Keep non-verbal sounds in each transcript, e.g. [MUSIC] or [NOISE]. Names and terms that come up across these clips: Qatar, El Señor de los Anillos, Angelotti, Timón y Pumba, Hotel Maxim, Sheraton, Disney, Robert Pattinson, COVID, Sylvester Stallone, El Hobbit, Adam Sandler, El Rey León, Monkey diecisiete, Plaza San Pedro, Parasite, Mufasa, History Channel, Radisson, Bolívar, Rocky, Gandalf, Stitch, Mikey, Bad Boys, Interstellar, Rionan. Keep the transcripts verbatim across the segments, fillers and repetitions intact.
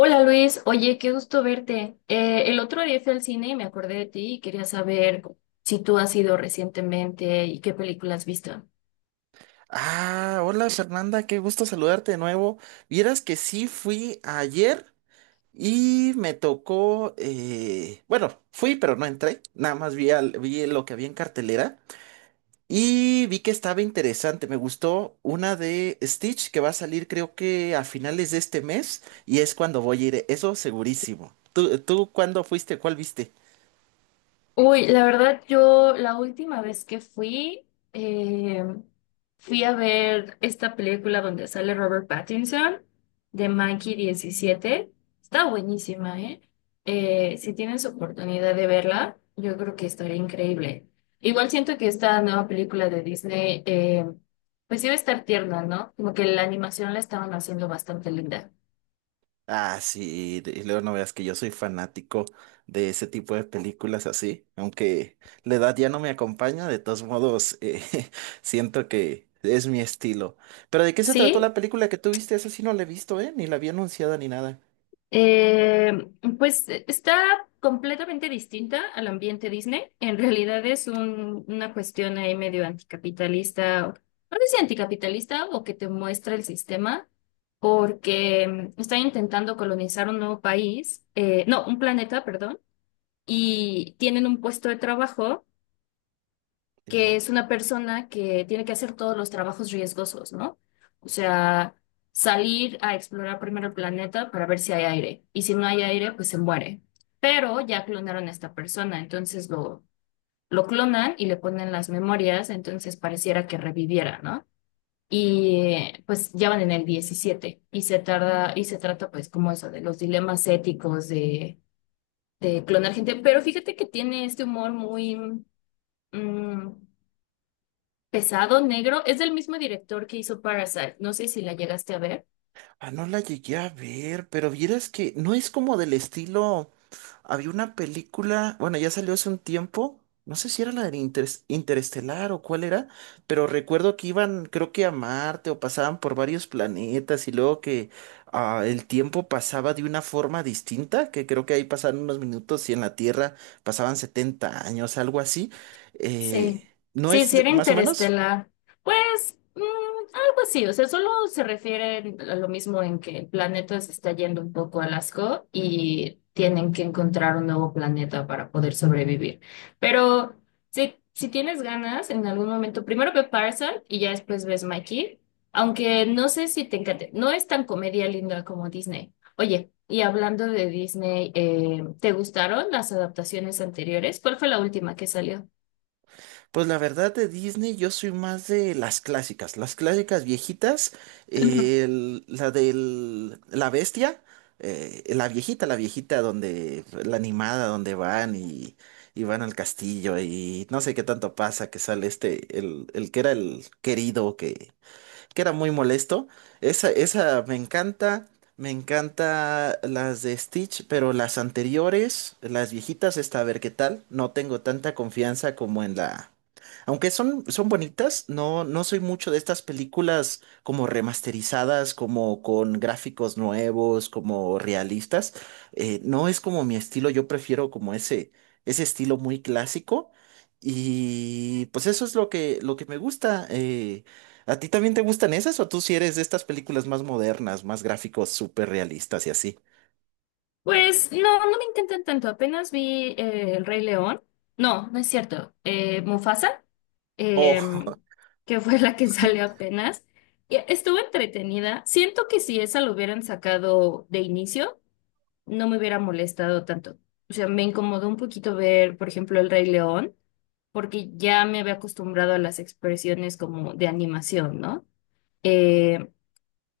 Hola Luis, oye, qué gusto verte. Eh, el otro día fui al cine y me acordé de ti y quería saber si tú has ido recientemente y qué película has visto. Ah, hola Fernanda, qué gusto saludarte de nuevo. Vieras que sí fui ayer y me tocó, eh, bueno, fui pero no entré, nada más vi, al- vi lo que había en cartelera y vi que estaba interesante, me gustó una de Stitch que va a salir creo que a finales de este mes y es cuando voy a ir, eso segurísimo. ¿Tú, tú cuándo fuiste? ¿Cuál viste? Uy, la verdad, yo la última vez que fui, eh, fui a ver esta película donde sale Robert Pattinson de Monkey diecisiete. Está buenísima, ¿eh? Eh, si tienes oportunidad de verla, yo creo que estaría increíble. Igual siento que esta nueva película de Disney, eh, pues iba a estar tierna, ¿no? Como que la animación la estaban haciendo bastante linda. Ah, sí, y luego no veas que yo soy fanático de ese tipo de películas así, aunque la edad ya no me acompaña, de todos modos, eh, [LAUGHS] siento que es mi estilo. Pero ¿de qué se trató ¿Sí? la película que tú viste? Esa sí no la he visto, ¿eh? Ni la había anunciada ni nada. Eh, pues eh, está completamente distinta al ambiente Disney. En realidad es un- una cuestión ahí medio anticapitalista, o- no sé si anticapitalista o que te muestra el sistema, porque mm, están intentando colonizar un nuevo país, eh, no, un planeta, perdón, y tienen un puesto de trabajo que es una persona que tiene que hacer todos los trabajos riesgosos, ¿no? O sea, salir a explorar primero el planeta para ver si hay aire. Y si no hay aire, pues se muere. Pero ya clonaron a esta persona, entonces lo, lo clonan y le ponen las memorias, entonces pareciera que reviviera, ¿no? Y eh, pues ya van en el diecisiete y se tarda, y se trata pues como eso, de los dilemas éticos de, de clonar gente. Pero fíjate que tiene este humor muy mm, pesado, negro, es del mismo director que hizo Parasite. No sé si la llegaste a ver. Ah, no la llegué a ver, pero vieras que no es como del estilo. Había una película, bueno, ya salió hace un tiempo, no sé si era la de Interes- Interestelar o cuál era, pero recuerdo que iban, creo que a Marte o pasaban por varios planetas y luego que ah, el tiempo pasaba de una forma distinta, que creo que ahí pasaban unos minutos y en la Tierra pasaban setenta años, algo así. Sí, Eh, ¿no sí, es sí de- era más o menos? interestelar. Pues mm, algo así, o sea, solo se refiere a lo mismo en que el planeta se está yendo un poco a asco y tienen que encontrar un nuevo planeta para poder sobrevivir. Pero si, si tienes ganas, en algún momento, primero ve Parasite y ya después ves Mikey, aunque no sé si te encante, no es tan comedia linda como Disney. Oye, y hablando de Disney, eh, ¿te gustaron las adaptaciones anteriores? ¿Cuál fue la última que salió? Pues la verdad de Disney yo soy más de las clásicas, las clásicas viejitas, eh, el- la del la bestia, eh, la viejita, la viejita donde la animada donde van y, y van al castillo y no sé qué tanto pasa que sale este el, el que era el querido que que era muy molesto. Esa, esa me encanta. Me encanta las de Stitch, pero las anteriores, las viejitas, esta, a ver qué tal. No tengo tanta confianza como en la... Aunque son, son bonitas, no, no soy mucho de estas películas como remasterizadas, como con gráficos nuevos, como realistas. Eh, no es como mi estilo, yo prefiero como ese, ese estilo muy clásico. Y pues eso es lo que, lo que me gusta. eh, ¿A ti también te gustan esas o tú si eres de estas películas más modernas, más gráficos, súper realistas y así? Pues no, no me intentan tanto. Apenas vi eh, El Rey León. No, no es cierto. Eh, Mufasa, Oh, [LAUGHS] em, que fue la que [LAUGHS] salió apenas. Y estuvo entretenida. Siento que si esa lo hubieran sacado de inicio, no me hubiera molestado tanto. O sea, me incomodó un poquito ver, por ejemplo, El Rey León, porque ya me había acostumbrado a las expresiones como de animación, ¿no? Eh,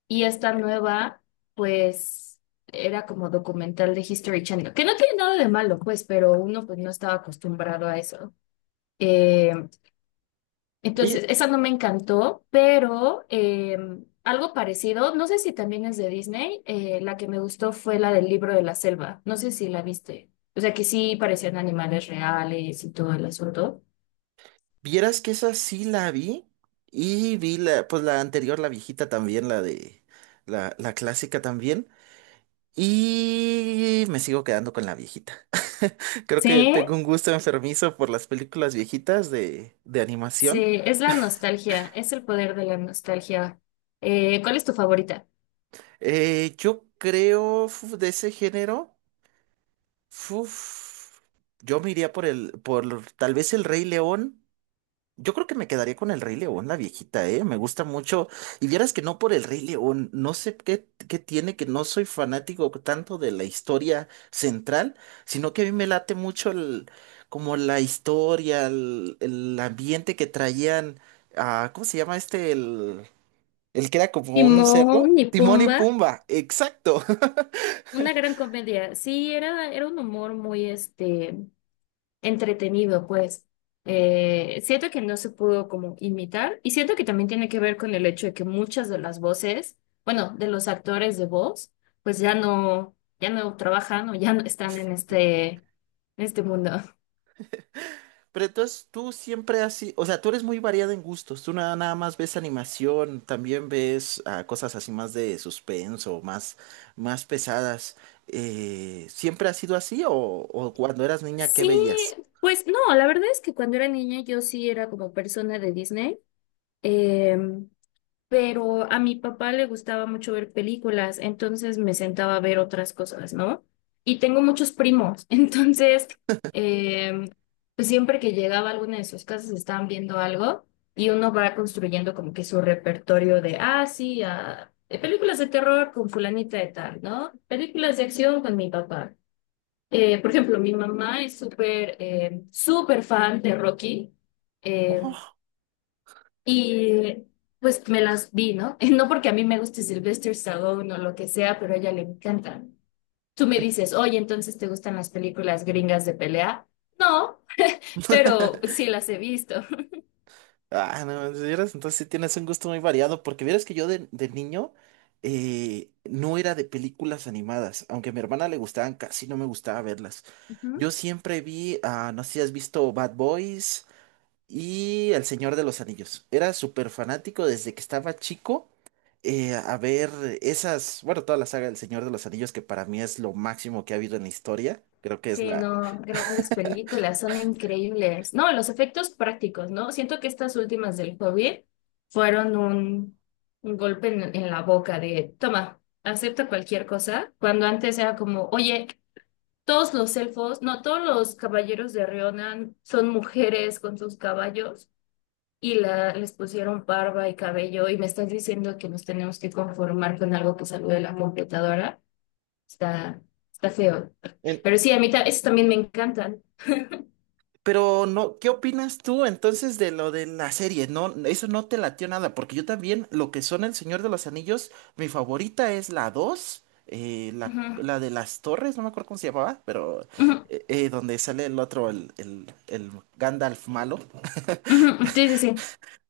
y esta nueva, pues, era como documental de History Channel, que no tiene nada de malo, pues, pero uno pues no estaba acostumbrado a eso. Eh, oye, entonces, esa no me encantó, pero eh, algo parecido, no sé si también es de Disney, eh, la que me gustó fue la del libro de la selva, no sé si la viste. O sea, que sí parecían animales reales y todo el asunto. vieras que esa sí la vi y vi la, pues la anterior, la viejita también, la de, la, la clásica también y me sigo quedando con la viejita. [LAUGHS] Creo que Sí, tengo un gusto enfermizo por las películas viejitas de, de sí, animación. es la nostalgia, es el poder de la nostalgia. Eh, ¿cuál es tu favorita? Eh, yo creo fu- de ese género, fuf, yo me iría por el, por tal vez el Rey León. Yo creo que me quedaría con el Rey León, la viejita, ¿eh? Me gusta mucho. Y vieras que no por el Rey León, no sé qué, qué tiene, que no soy fanático tanto de la historia central, sino que a mí me late mucho el, como la historia, el, el ambiente que traían, ah, ¿cómo se llama este? El, el que era como un Timón cerdo. y Timón y Pumba, Pumba, exacto. [LAUGHS] una gran comedia. Sí, era, era un humor muy este, entretenido, pues. Eh, siento que no se pudo como imitar y siento que también tiene que ver con el hecho de que muchas de las voces, bueno, de los actores de voz, pues ya no, ya no trabajan o ya no están en este, en este mundo. Pero entonces tú siempre así, o sea, tú eres muy variado en gustos, tú nada, nada más ves animación, también ves ah, cosas así más de suspenso, más, más pesadas. Eh, ¿siempre ha sido así o, o cuando eras niña, qué Sí, veías? pues no, la verdad es que cuando era niña yo sí era como persona de Disney. Em, pero a mi papá le gustaba mucho ver películas, entonces me sentaba a ver otras cosas, ¿no? Y tengo muchos primos, [LAUGHS] entonces, eh, pues siempre que llegaba a alguna de sus casas estaban viendo algo y uno va construyendo como que su repertorio de, ah, sí, ah, eh, películas de terror con fulanita de tal, ¿no? Películas de acción con mi papá. Eh, por ejemplo, mi mamá es súper, eh, súper fan de Rocky. Eh, Oh, [LAUGHS] y pues me las vi, ¿no? [LAUGHS] No porque a mí me guste Sylvester Stallone o lo que sea, pero a ella le encanta. Tú me En- dices, oye, entonces ¿te gustan las películas gringas de pelea? No, pero sí las he visto. ah, no, si eres- entonces sí tienes un gusto muy variado, porque vieras que yo de, de niño eh, no era de películas animadas, aunque a mi hermana le gustaban, casi no me gustaba verlas. [LAUGHS] Ujú. Yo siempre vi, ah, no sé si has visto Bad Boys. Y El Señor de los Anillos. Era súper fanático desde que estaba chico eh, a ver esas, bueno, toda la saga del Señor de los Anillos, que para mí es lo máximo que ha habido en la historia. Creo que es Sí, la... no, grandes películas, son increíbles. No, los efectos prácticos, ¿no? Siento que estas últimas del COVID fueron un, un golpe en, en la boca de, toma, acepta cualquier cosa, cuando antes era como, oye, todos los elfos, no, todos los caballeros de Rionan son mujeres con sus caballos y la, les pusieron barba y cabello y me estás diciendo que nos tenemos que conformar con algo que salió de la computadora. Está, Está feo. en- Pero sí, a mí ta- esos también me encantan. Pero no, ¿qué opinas tú entonces de lo de la serie? No, eso no te latió nada, porque yo también, lo que son El Señor de los Anillos, mi favorita es la dos eh, la, Ujú, la de las torres, no me acuerdo cómo se llamaba, pero ujú, eh, eh, donde sale el otro, el, el, el Gandalf malo. ujú, sí, sí, sí.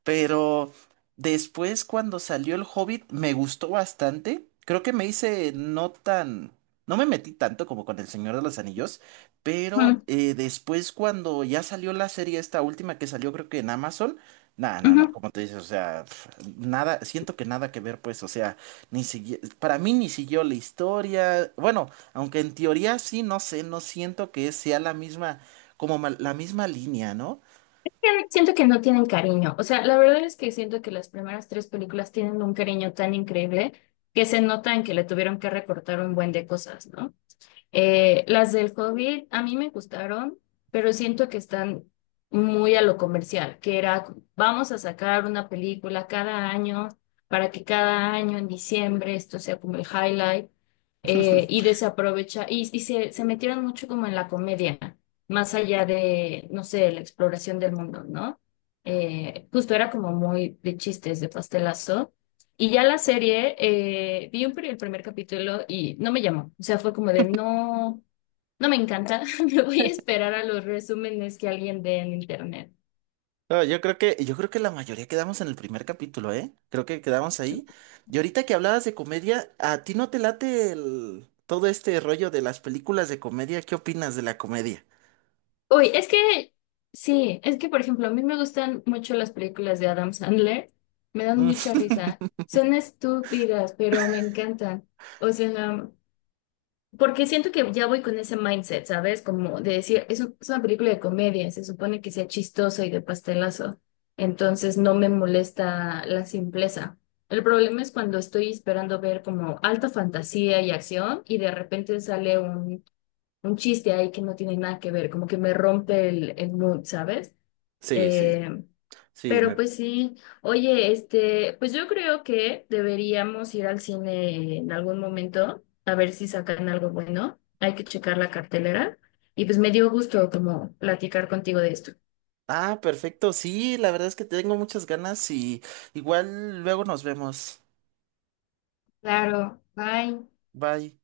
Pero después, cuando salió El Hobbit, me gustó bastante. Creo que me hice no tan. No me metí tanto como con El Señor de los Anillos. Pero Ujú, eh, después, cuando ya salió la serie, esta última que salió, creo que en Amazon. No, no, no, ujú. como te dices, o sea, pf, nada, siento que nada que ver, pues, o sea, ni sigui- para mí ni siguió la historia, bueno, aunque en teoría sí, no sé, no siento que sea la misma, como ma- la misma línea, ¿no? Siento que no tienen cariño. O sea, la verdad es que siento que las primeras tres películas tienen un cariño tan increíble que se notan que le tuvieron que recortar un buen de cosas, ¿no? Eh, las del COVID a mí me gustaron, pero siento que están muy a lo comercial, que era, vamos a sacar una película cada año para que cada año en diciembre esto sea como el highlight. [LAUGHS] Eh, y desaprovecha, y, y se, se metieron mucho como en la comedia, más allá de, no sé, la exploración del mundo, ¿no? Eh, justo era como muy de chistes, de pastelazo. Y ya la serie, eh, vi un, pri- el primer capítulo y no me llamó. O sea, fue como de no, no me encanta, [LAUGHS] me voy a esperar a los resúmenes que alguien dé en internet. No, yo creo que, yo creo que la mayoría quedamos en el primer capítulo, ¿eh? Creo que quedamos ahí. Y ahorita que hablabas de comedia, ¿a ti no te late el- todo este rollo de las películas de comedia? ¿Qué opinas de la comedia? Uy, es que, sí, es que, por ejemplo, a mí me gustan mucho las películas de Adam Sandler, me dan Mm, mucha risa. [LAUGHS] Son estúpidas, pero me encantan. O sea, porque siento que ya voy con ese mindset, ¿sabes? Como de decir, es, un- es una película de comedia, se supone que sea chistosa y de pastelazo, entonces no me molesta la simpleza. El problema es cuando estoy esperando ver como alta fantasía y acción y de repente sale un, un chiste ahí que no tiene nada que ver, como que me rompe el, el mood, ¿sabes? Sí, sí, Eh, sí, pero me... pues sí, oye, este, pues yo creo que deberíamos ir al cine en algún momento a ver si sacan algo bueno. Hay que checar la cartelera. Y pues me dio gusto como platicar contigo de esto. Ah, perfecto, sí, la verdad es que tengo muchas ganas y igual luego nos vemos. Claro, bye. Bye.